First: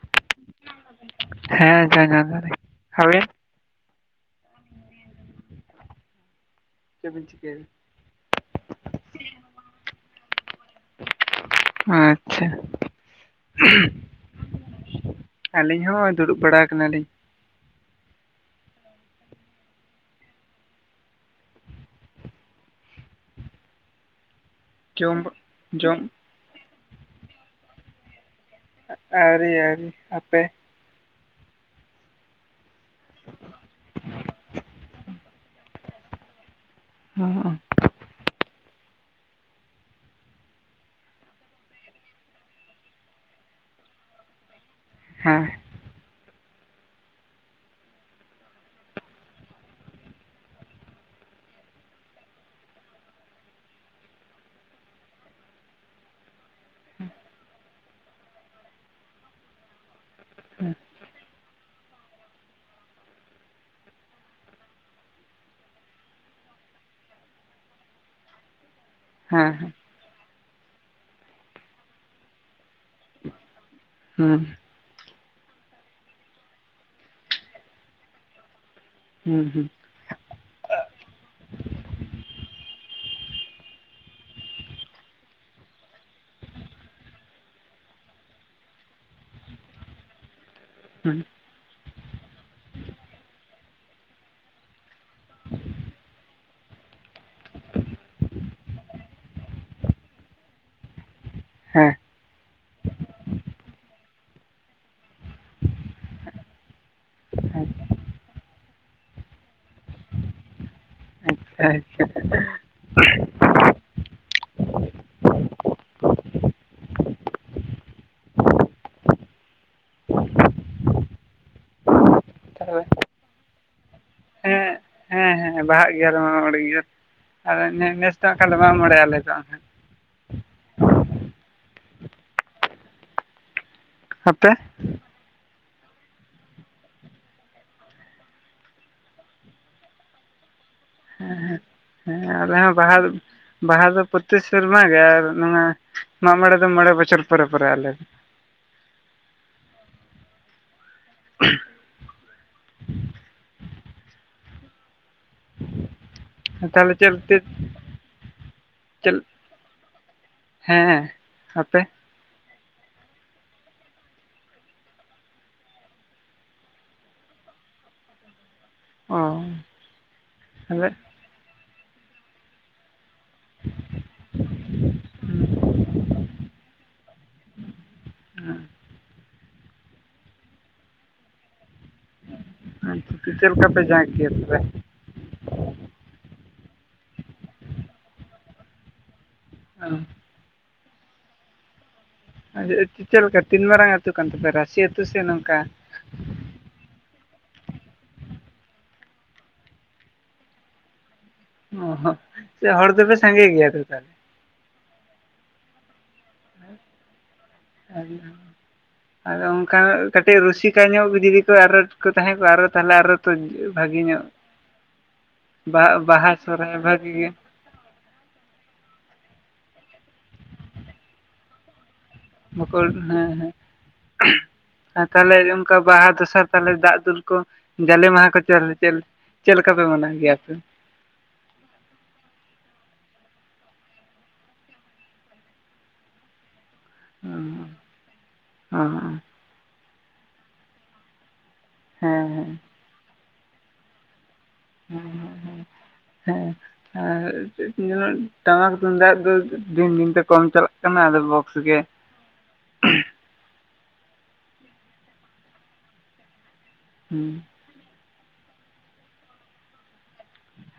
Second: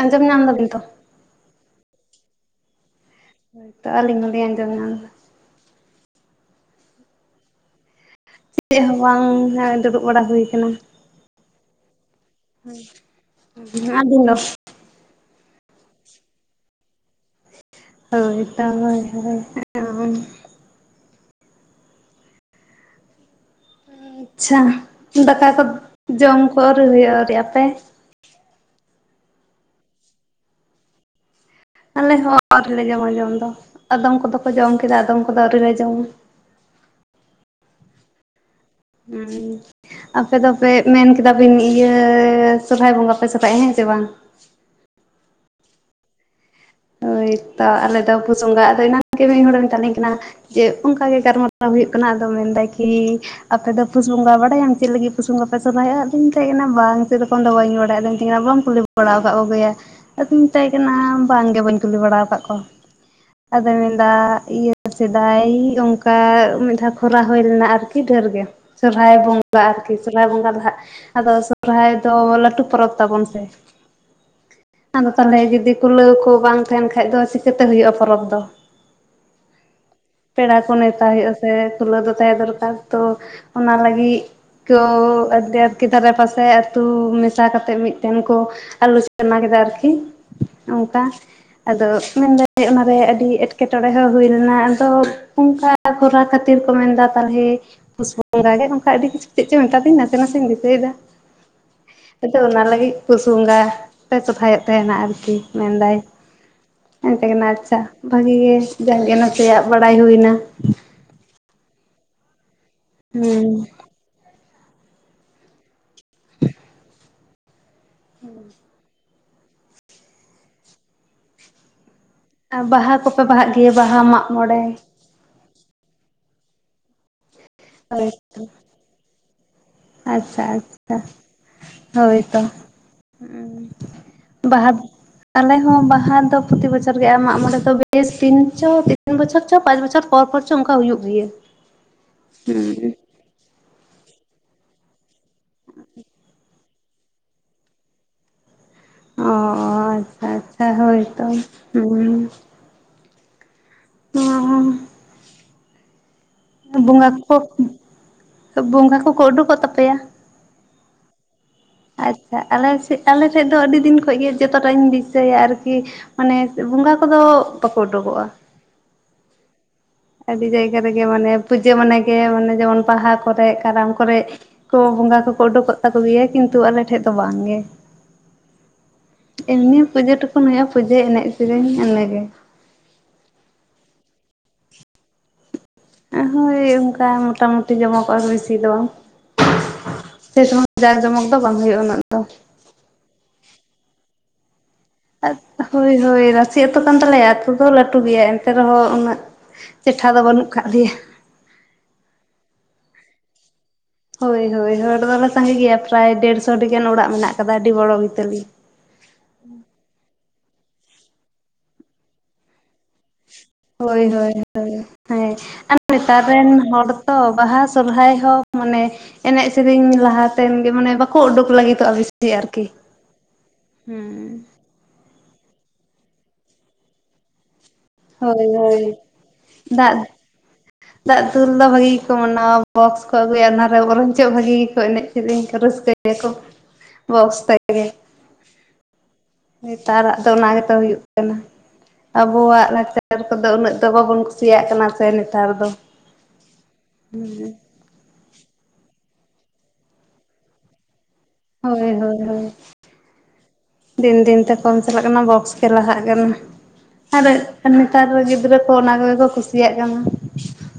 ᱟᱸᱡᱚᱢ ᱧᱟᱢ ᱫᱟᱵᱤᱱ ᱛᱚ? ᱦᱮᱸ [unintelligible] ᱟᱹᱵᱤᱱ? [inaudible] ᱟᱹᱞᱤᱧ ᱦᱚᱸᱞᱤᱧ ᱟᱸᱡᱚᱢ ᱧᱟᱢᱼᱫᱟ᱾ ᱪᱮᱫ ᱵᱤᱱ ᱪᱤᱠᱟᱹᱭᱮᱫᱟ? ᱪᱮᱫ ᱦᱚᱸ ᱵᱟᱝᱼᱟ ᱫᱩᱲᱩᱵ ᱵᱟᱲᱟ ᱦᱩᱭ ᱠᱟᱱᱟ᱾ ᱟᱪᱪᱷᱟ᱾ ᱟᱹᱵᱤᱱ ᱫᱚ? ᱟᱹᱞᱤᱧ ᱦᱚᱸ ᱫᱩᱲᱩᱵ ᱵᱟᱲᱟ ᱠᱟᱱᱟᱞᱤᱧ᱾ ᱦᱳᱭ ᱛᱚ ᱦᱳᱭ ᱦᱳᱭ [unintelligible] ᱟᱪᱪᱷᱟ ᱡᱚᱢ ᱫᱟᱠᱟ ᱠᱚᱫ ᱡᱚᱢ ᱠᱚ ᱟᱹᱣᱨᱤ ᱦᱩᱭᱩᱜᱼᱟ ᱟᱹᱣᱨᱤ ᱟᱯᱮ? ᱟᱹᱣᱨᱤ ᱟ. ᱣ‌ᱨᱤ ᱟᱯᱮ ᱟᱞᱮᱦᱚ ᱟᱹᱣᱨᱤ‌ ᱞᱮ ᱡᱚᱢᱟ ᱡᱚᱢ ᱫᱚ, ᱟᱫᱚᱢ ᱠᱚᱫᱚ ᱠᱚ ᱡᱚᱢ ᱠᱮᱫᱟ ᱟᱫᱚᱢ ᱠᱚᱫᱚ ᱟᱹᱣᱨᱤ ᱞᱮ ᱡᱚᱢᱟ᱾ [unintelligible] ᱩᱸ᱾ ᱟᱯᱮ ᱫᱚᱯᱮ ᱢᱮᱱ ᱠᱮᱫᱟᱵᱤᱱ ᱤᱭᱟᱹ ᱥᱚᱨᱦᱟᱭ ᱵᱚᱸᱜᱟ ᱯᱮ ᱥᱚᱨᱦᱟᱭᱚᱜᱼᱟ ᱦᱮᱸ ᱥᱮ ᱵᱟᱝ? ᱦᱮᱸ᱾ ᱦᱳᱭ ᱛᱚ ᱟᱞᱮ ᱫᱚ ᱯᱷᱩᱥ ᱵᱚᱸᱜᱟ, ᱟᱫᱚ ᱮᱱᱟᱱ ᱜᱮ ᱢᱤᱫ ᱦᱚᱲᱮ ᱢᱮᱛᱟᱞᱤᱧ ᱠᱟᱱᱟ ᱡᱮ ᱚᱱᱠᱟᱜᱮ ᱜᱟᱞᱢᱟᱨᱟᱣ ᱦᱩᱭᱩᱜ ᱠᱟᱱᱟ ᱟᱫᱚ ᱢᱮᱱᱫᱟᱭ ᱠᱤ ᱟᱯᱮ ᱫᱚ ᱯᱩᱥ ᱵᱚᱸᱜᱟ ᱵᱟᱰᱟᱭᱟᱢ ᱪᱮᱫ ᱞᱟᱹᱜᱤᱫ ᱯᱩᱥ ᱵᱚᱸᱜᱟ ᱯᱮ ᱥᱚᱨᱦᱟᱭᱚᱼᱟ? ᱟᱫᱩᱧ ᱢᱮᱛᱟᱭ ᱠᱟᱱᱟ ᱵᱟᱝ, ᱥᱮ ᱨᱚᱠᱚᱢ ᱫᱚ ᱵᱟᱹᱧ ᱵᱟᱰᱟᱭᱟ, ᱟᱫᱚᱭ ᱢᱮᱛᱟᱧ ᱠᱟᱱᱟ, ᱵᱟᱢ ᱠᱩᱞᱤ ᱵᱟᱲᱟᱣ ᱠᱟ ᱠᱚᱜᱮᱭᱟ ᱟᱫᱚᱧ ᱢᱮᱛᱟᱭ ᱠᱟᱱᱟ ᱵᱟᱝᱜᱮ ᱵᱟᱹᱧ ᱠᱩᱞᱤ ᱵᱟᱲᱟᱣ ᱠᱟᱜ ᱠᱚᱣᱟ᱾ ᱟᱫᱚᱭ ᱢᱮᱱᱫᱟ ᱤᱭᱟᱹ ᱥᱮᱫᱟᱭ ᱚᱱᱠᱟ ᱢᱤᱫ ᱫᱷᱟᱣ ᱠᱷᱚᱨᱟ ᱦᱩᱭ ᱞᱮᱱᱟ ᱟᱨᱠᱤ ᱟᱹᱰᱤ ᱰᱷᱮᱨ ᱜᱮ ᱥᱚᱨᱦᱟᱭ ᱵᱚᱸᱜᱟ ᱦᱮᱸ ᱟᱨ ᱠᱤ ᱥᱚᱨᱚᱦᱟᱭ ᱵᱚᱸᱜᱟ ᱫᱚ ᱦᱟᱸᱜ ᱟᱫᱚ ᱥᱚᱨᱚᱦᱟᱭ ᱫᱚ ᱞᱟᱹᱴᱩ ᱯᱚᱨᱚᱵᱽ ᱛᱟᱵᱚᱱ ᱥᱮ᱾ ᱦᱮᱸ᱾ ᱟᱫᱚ ᱛᱟᱦᱚᱞᱮ ᱡᱩᱫᱤ ᱠᱩᱞᱟᱹᱣ ᱠᱚ ᱵᱟᱝ ᱛᱟᱦᱮᱱ ᱠᱷᱟᱡ ᱫᱚ ᱪᱤᱠᱟᱹᱛᱮ ᱦᱩᱭᱩᱜᱼᱟ ᱯᱚᱨᱚᱵᱽ ᱫᱚ? ᱦᱩᱸ ᱦᱩᱸ᱾ ᱯᱮᱲᱟ ᱠᱚ ᱱᱮᱣᱛᱟ ᱦᱩᱭᱩᱜ-ᱟ ᱥᱮ, ᱠᱷᱩᱞᱟᱹᱣ ᱫᱚ ᱛᱟᱦᱮᱸ ᱫᱚᱨᱠᱟᱨ ᱛᱚ ᱚᱱᱟ ᱞᱟᱹᱜᱤᱫ ᱠᱚ ᱟᱹᱰᱠᱤ ᱫᱷᱟᱨᱮ ᱯᱟᱥᱮ ᱟᱹᱛᱩ ᱢᱮᱥᱟ ᱠᱟᱛᱮᱫ ᱢᱤᱫᱴᱮᱱ ᱠᱚ ᱟᱞᱳᱪᱚᱱᱟ ᱠᱮᱫᱟ ᱟᱨᱠᱤ ᱚᱱᱠᱟ᱾ ᱦᱩᱸ ᱟᱫᱚ ᱢᱮᱱᱫᱟᱹᱧ ᱚᱱᱟᱨᱮ ᱟᱹᱰᱤ ᱮᱴᱠᱮᱴᱚᱬᱮ ᱦᱚᱸ ᱦᱩᱭ ᱞᱮᱱᱟ ᱟᱫᱚ ᱚᱱᱠᱟ ᱠᱚᱨᱟᱣ ᱠᱷᱟᱹᱛᱤᱨ ᱠᱚ ᱢᱮᱱᱫᱟ ᱛᱟᱦᱚᱞᱮ ᱯᱩᱥ‌ ᱵᱚᱸᱜᱟ ᱜᱮ ᱚᱱᱠᱟ ᱟᱹᱰᱤ ᱠᱤᱪᱷᱩ ᱪᱮᱫ ᱪᱚᱭ ᱢᱮᱛᱟᱫᱤᱧ ᱱᱟᱥᱮ ᱱᱟᱥᱮᱧ ᱫᱤᱥᱟᱹᱭᱫᱟ᱾ ᱦᱮᱸ᱾ ᱟᱫᱚ ᱚᱱᱟ ᱞᱟᱹᱜᱤᱫ ᱯᱩᱥ ᱵᱚᱸᱜᱟ ᱯᱮ ᱥᱚᱨᱦᱟᱭᱚᱜ ᱛᱟᱦᱮᱸᱱᱟ ᱟᱨᱠᱤ ᱢᱮᱱᱫᱟᱭ᱾ ᱟᱫᱚᱧ ᱢᱮᱛᱟᱭ ᱠᱟᱱᱟ ᱦᱮᱸ ᱟᱪᱪᱷᱟ ᱵᱷᱟᱹᱜᱤ ᱜᱮ ᱡᱟᱜ ᱜᱮ ᱱᱟᱥᱮᱭᱟᱜ ᱵᱟᱲᱟᱭ ᱦᱩᱭᱱᱟ᱾ ᱟᱪᱪᱷᱟ᱾ ᱦᱩᱸ᱾ ᱦᱩᱸ᱾ ᱟᱨ ᱛᱟᱦᱚᱞᱮ ᱵᱟᱦᱟ ᱠᱚᱯᱮ ᱵᱟᱦᱟᱜ ᱜᱮᱭᱟ ᱵᱟᱦᱟ ᱢᱟᱜ ᱢᱚᱬᱮ? ᱦᱮᱸ ᱦᱮᱸ ᱦᱮᱸ ᱵᱟᱦᱟᱜ ᱜᱮᱭᱟᱞᱮ ᱢᱟᱜᱢᱚᱬᱮ ᱜᱮᱭᱟ, ᱟᱫᱚ ᱱᱮᱥ ᱱᱮᱥ ᱫᱚ ᱠᱷᱟᱱ ᱞᱮ ᱢᱟᱜᱢᱚᱬᱮ ᱟᱞᱮ ᱫᱚ᱾ ᱟᱪᱷᱟ ᱟᱪᱷᱟ ᱦᱳᱭ ᱛᱚ᱾ ᱩᱸ ᱟᱯᱮ ᱵᱟᱦᱟᱵ ᱟᱞᱮ ᱦᱚᱸ ᱵᱟᱦᱟ ᱫᱚ ᱯᱨᱚᱛᱤ ᱵᱚᱪᱷᱚᱨ ᱜᱮ ᱟᱨ ᱢᱟᱜ-ᱢᱚᱬᱮ ᱫᱚ ᱵᱮᱥ ᱛᱤᱱ ᱪᱚ, ᱛᱤᱱ ᱵᱚᱪᱷᱚᱨ ᱪᱚ, ᱯᱟᱸᱪ ᱵᱚᱪᱷᱚᱨ ᱯᱚᱨ ᱯᱚᱨ ᱪᱚ ᱚᱱᱠᱟ ᱦᱩᱭᱩᱜ ᱜᱮᱭᱟ᱾ ᱦᱮᱸ ᱟᱞᱮ ᱦᱚᱸ ᱵᱟᱦᱟ ᱦᱩᱸ ᱵᱟᱦᱟ ᱫᱚ ᱯᱨᱚᱛᱤ ᱥᱮᱨᱢᱟ ᱜᱮ, ᱟᱨ ᱱᱚᱣᱟ ᱢᱟᱜ-ᱢᱚᱬᱮ ᱫᱚ ᱢᱚᱬᱮ ᱵᱚᱪᱷᱚᱨ ᱯᱚᱨᱮ ᱯᱚᱨᱮ ᱟᱞᱮ ᱫᱚ᱾ ᱚᱻ ᱟᱪᱪᱷᱟ ᱟᱪᱪᱷᱟ ᱦᱳᱭ ᱛᱚ ᱩᱸ᱾ [unintelligible] ᱫᱚ᱾ ᱛᱟᱦᱚᱞᱮ ᱵᱚᱸᱜᱟ ᱪᱮᱫ ᱠᱚᱠᱚ, ᱵᱚᱸᱜᱟ ᱠᱚᱠᱚ ᱳᱰᱳᱠᱚᱜ ᱛᱟᱯᱮᱭᱟ? ᱦᱮᱸ ᱦᱮᱸ ᱟᱯᱮ? ᱟᱪᱪᱷᱟ ᱟᱞᱮᱥᱮᱫ ᱟᱞᱮᱥᱮᱫ ᱫᱚ ᱟᱹᱰᱤ ᱫᱤᱱ ᱠᱷᱚᱡ ᱜᱮ ᱡᱚᱛᱚᱴᱟᱜ ᱤᱧ ᱫᱤᱥᱟᱹᱭᱟ ᱟᱨᱠᱤ, ᱢᱟᱱᱮ ᱵᱚᱸᱜᱟ ᱠᱚᱫᱚ ᱵᱟᱠᱚ ᱳᱰᱳᱠᱚᱜᱼᱟ᱾ ᱚ ᱟᱹᱰᱤ ᱡᱟᱭᱜᱟ ᱟᱞᱮ ᱨᱮᱜᱮ ᱢᱟᱱᱮ ᱯᱩᱡᱟᱹ ᱢᱟᱱᱮ ᱜᱮ ᱢᱟᱱᱮ ᱡᱮᱢᱚᱱ ᱵᱟᱦᱟ ᱠᱚᱨᱮ, ᱠᱟᱨᱟᱢ ᱠᱚᱨᱮ, ᱠᱚ ᱵᱚᱸᱜᱟ ᱠᱚᱠᱚ ᱳᱰᱳᱠᱚᱜ ᱛᱟᱠᱚ ᱜᱮᱭᱟ ᱠᱤᱱ ᱛᱩ ᱟᱞᱮ ᱴᱷᱮᱡ ᱫᱚ ᱵᱟᱝ ᱜᱮ᱾ ᱮᱢᱱᱤ ᱯᱩᱡᱟᱹ ᱴᱩᱠᱩᱱ ᱦᱳᱭᱳᱜᱼᱟ ᱯᱩᱡᱟᱹ ᱮᱱᱮᱡ ᱥᱮᱨᱮᱧ ᱤᱱᱟᱹ ᱜᱮ᱾ ᱟᱪᱷᱟ ᱪᱮᱫ ᱞᱮᱠᱟ ᱯᱮ ᱡᱟᱸᱠ ᱜᱮᱭᱟ ᱛᱚᱵᱮ? ᱦᱳᱭ ᱚᱱᱠᱟ ᱢᱚᱴᱟᱢᱩᱴᱤ ᱡᱚᱢᱚᱠᱚᱜ-ᱟ ᱵᱮᱥᱤ ᱫᱚ ᱵᱟᱝ᱾ [inaudible] ᱥᱮ ᱥᱚᱢᱚᱭ ᱡᱟᱸᱠ ᱡᱚᱢᱚᱠ ᱫᱚ ᱵᱟᱝ ᱦᱩᱭᱩᱜᱼᱟ ᱩᱱᱟᱹᱜ ᱫᱚ ᱟᱪᱷᱟ ᱪᱮᱫ ᱞᱮᱠᱟ ᱛᱤᱱ ᱢᱟᱨᱟᱝ ᱟᱹᱛᱩ ᱠᱟᱱ ᱛᱟᱯᱮ ᱨᱟᱹᱥᱤ ᱟᱛ ᱟᱪ ᱦᱳᱭ ᱦᱳᱭ ᱨᱟᱥ ᱨᱟᱹᱥᱤ ᱟᱹᱛᱩ ᱠᱟᱱ ᱛᱟᱞᱮᱭᱟ ᱟᱹᱛᱩ ᱫᱚ ᱞᱟᱹᱴᱩ ᱜᱮᱭᱟ ᱮᱱᱛᱮ ᱨᱮᱦᱚᱸ ᱩᱱᱟᱹᱜ, ᱪᱮᱴᱷᱟ ᱫᱚ ᱵᱟᱹᱱᱩᱜ ᱟᱠᱟᱫ ᱞᱮᱭᱟ᱾ ᱚ ᱦᱚᱸ ᱥᱮ ᱦᱚᱲ ᱫᱚᱯᱮ ᱥᱟᱸᱜᱮ ᱜᱮᱭᱟ ᱛᱚ ᱛᱟᱦᱚᱞᱮ? ᱦᱳᱭ ᱦᱳᱭ ᱦᱚᱲ ᱫᱚᱞᱮ ᱥᱟᱸᱜᱮ ᱜᱮᱭᱟ ᱯᱨᱟᱭ ᱰᱮᱲᱥᱚᱴᱤ ᱜᱟᱱ ᱚᱲᱟᱜ ᱢᱮᱱᱟᱜ ᱟᱠᱟᱫᱟ ᱟᱹᱰᱤ ᱵᱚᱲᱚ ᱵᱤᱛᱟᱹᱞᱤ᱾ ᱟᱫᱚ ᱚᱱᱠᱟ ᱠᱟᱹᱴᱤᱡ ᱨᱩᱥᱤᱠᱟ ᱧᱚᱜ ᱡᱩᱫᱤ ᱠᱚ ᱟᱨᱚ ᱠᱚ ᱛᱟᱦᱮᱸ ᱠᱚᱜᱼᱟ ᱟᱨᱚ ᱛᱟᱦᱚᱞᱮ ᱟᱨᱚ ᱛᱚ ᱵᱷᱟᱜᱮ ᱦᱳᱭ ᱧᱚᱜ ᱦᱳᱭ ᱦᱳᱭ ᱦᱮᱸ ᱟᱨ ᱵᱟᱦᱟ ᱱᱮᱛᱟ ᱵᱟᱦᱟ ᱨᱮᱱ ᱥᱚᱦᱨᱟᱭ ᱦᱚᱲ ᱵᱷᱟᱜᱤ ᱜᱮ ᱛᱚ ᱵᱟᱦᱟ ᱥᱚᱨᱦᱟᱭ ᱦᱚᱸ ᱢᱟᱱᱮ ᱮᱱᱮᱡ, ᱥᱮᱨᱮᱧ, ᱞᱟᱦᱟᱛᱮᱱ ᱜᱮ ᱢᱟᱱᱮ ᱵᱟᱠᱚ ᱳᱰᱳᱠ ᱞᱟᱹᱜᱤᱫᱚᱜᱼᱟ ᱵᱮᱥ ᱵᱚᱠᱚᱞ ᱦᱮᱸ ᱦᱮᱸ, ᱦᱩᱸ ᱛᱟᱦᱚᱞᱮ ᱚᱱᱠᱟ ᱵᱟᱦᱟ ᱫᱚᱥᱟᱨ ᱛᱟᱦᱚᱞᱮ ᱫᱟᱜ ᱫᱩᱞ ᱠᱚ ᱡᱟᱞᱮ ᱢᱟᱦᱟ ᱠᱚ ᱦᱳᱭ ᱪᱮᱫ ᱦᱳᱭ ᱪᱮᱫ ᱪᱮᱫ ᱞᱮᱠᱟ ᱯᱮ ᱫᱟᱜ ᱢᱟᱱᱟᱣ ᱜᱮᱭᱟᱯᱮ? ᱫᱟᱜ ᱫᱩᱞ ᱫᱚ ᱵᱷᱟᱜᱤ ᱜᱮᱠᱚ ᱢᱟᱱᱟᱣᱟ ᱵᱚᱠᱥ ᱠᱚ ᱟᱹᱜᱩᱭᱟ ᱚᱱᱟᱨᱮ ᱵᱚᱨᱚᱝ ᱪᱚᱜ ᱵᱷᱟᱹᱜᱤ ᱜᱮ ᱠᱚ ᱮᱱᱮᱡ᱾ ᱱᱤᱝᱠᱟᱹ ᱨᱟᱹᱥᱠᱟᱹᱭ ᱜᱮᱭᱟ ᱠᱚ ᱵᱚᱠᱥ ᱛᱮᱫ ᱜᱮ᱾ ᱚᱻ ᱱᱮᱛᱟᱨᱟᱜ ᱫᱚ ᱚᱱᱟ ᱜᱮᱛᱚ ᱦᱩᱭᱩᱜ ᱠᱟᱱᱟ᱾ ᱦᱮᱸ ᱟᱵᱚᱣᱟᱜ ᱞᱟᱠᱪᱟᱨ ᱠᱚᱫᱚ ᱩᱱᱟᱹᱜ ᱫᱚ ᱵᱟᱵᱚᱱ ᱠᱩ ᱠᱩᱥᱤᱭᱟᱜ ᱠᱟᱱᱟ ᱦᱮᱸ ᱥᱮ ᱱᱮᱛᱟᱨ ᱫᱚ ᱦᱮᱸ ᱦᱮᱸ ᱦᱮᱸ ᱟᱨ ᱦᱮᱸ᱾ ᱪᱮᱫ ᱴᱟᱢᱟᱠ ᱛᱩᱢᱫᱟᱜ ᱫᱚ ᱫᱤᱱ ᱫᱤᱱ ᱛᱮ ᱠᱚᱢ ᱪᱟᱞᱟᱜ ᱠᱟᱱᱟ ᱟᱫᱚ ᱵᱚᱠᱚᱥ ᱦᱳᱭ ᱦᱳᱭ ᱦᱳᱭ᱾ ᱫᱤᱱ ᱫᱤᱱ ᱛᱮ ᱠᱚᱢ ᱪᱟᱞᱟᱜ ᱠᱟᱱᱟ ᱵᱚᱠᱥ ᱜᱮ ᱞᱟᱦᱟᱜ ᱠᱟᱱᱟ᱾ ᱟᱨ ᱦᱩᱸ ᱟᱨ ᱱᱮᱛᱟᱨ ᱜᱤᱫᱽᱨᱟᱹ ᱠᱚ ᱚᱱᱟ ᱠᱚᱜᱮ ᱠᱚ ᱠᱩᱥᱤᱭᱟᱜ ᱠᱟᱱᱟ᱾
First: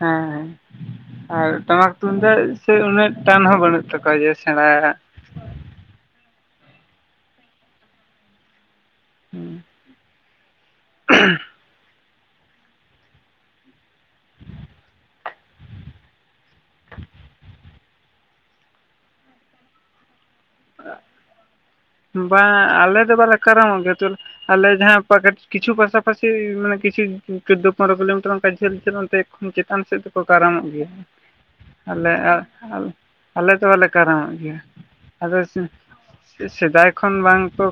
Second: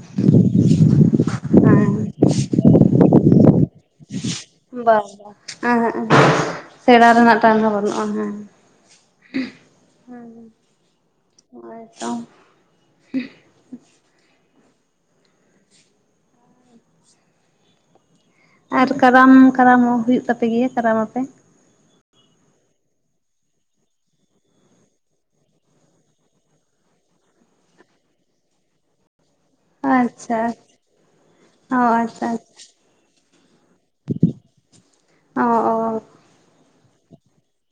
ᱦᱮᱸ ᱦᱮᱸ ᱟᱨ ᱴᱟᱢᱟᱠ ᱦᱮᱸ ᱛᱩᱢᱫᱟᱹᱜ ᱥᱮᱫ ᱩᱱᱟᱹᱜ ᱴᱟᱱ ᱦᱚᱸ ᱵᱟᱹᱱᱩᱜ ᱛᱟᱠᱚᱣᱟ ᱡᱟ ᱵᱟᱝ ᱵᱟ, ᱮᱦᱮᱸᱜ ᱮᱦᱮᱸᱜ ᱥᱮᱬᱟ ᱨᱮᱱᱟᱜ ᱴᱟᱱ ᱦᱚᱸ ᱵᱟᱹᱱᱩᱜᱼᱟ ᱦᱮᱸ᱾ ᱦᱩᱸ᱾ [inaudible] ᱦᱳᱭ ᱛᱚ᱾ [unintelligible] ᱟᱨ ᱠᱟᱨᱟᱢ ᱠᱟᱨᱟᱢ ᱦᱚᱸ ᱦᱩᱭᱩᱜ ᱛᱟᱯᱮᱜᱮᱭᱟ ᱠᱟᱨᱟᱢ ᱢᱟᱯᱮ? ᱵᱟᱝᱟ ᱟᱞᱮ ᱫᱚ ᱵᱟᱞᱮ ᱠᱟᱱᱟᱢᱚᱜ ᱜᱮᱭᱟ᱾ ᱟᱞᱮ ᱡᱟᱦᱟᱸ ᱠᱤᱪᱷᱩ ᱯᱟᱥᱟᱯᱟᱥᱤ ᱢᱟᱱᱮ ᱠᱤᱪᱷᱩ ᱪᱳᱫᱫᱳ ᱯᱚᱱᱮᱨᱚ ᱠᱤᱞᱳᱢᱤᱴᱟᱨ ᱚᱱᱠᱟ ᱡᱷᱟᱹᱞ ᱪᱟᱞᱟᱜ ᱚᱱᱛᱮ ᱪᱮᱛᱟᱱ ᱥᱮᱫ ᱫᱚᱠᱚ ᱟᱪᱪᱷᱟ ᱠᱟᱨᱟᱢᱚᱜ ᱜᱮᱭᱟ᱾ ᱚ ᱟᱞᱮ ᱟᱪᱪᱷᱟ ᱟᱞᱮ ᱫᱚ ᱵᱟᱞᱮ ᱠᱟᱨᱟᱢᱚᱜ ᱜᱮᱭᱟ᱾ ᱟᱫᱚ ᱚ ᱚ ᱥᱮᱫᱟᱭ ᱠᱷᱚᱱ ᱵᱟᱝ ᱠᱚ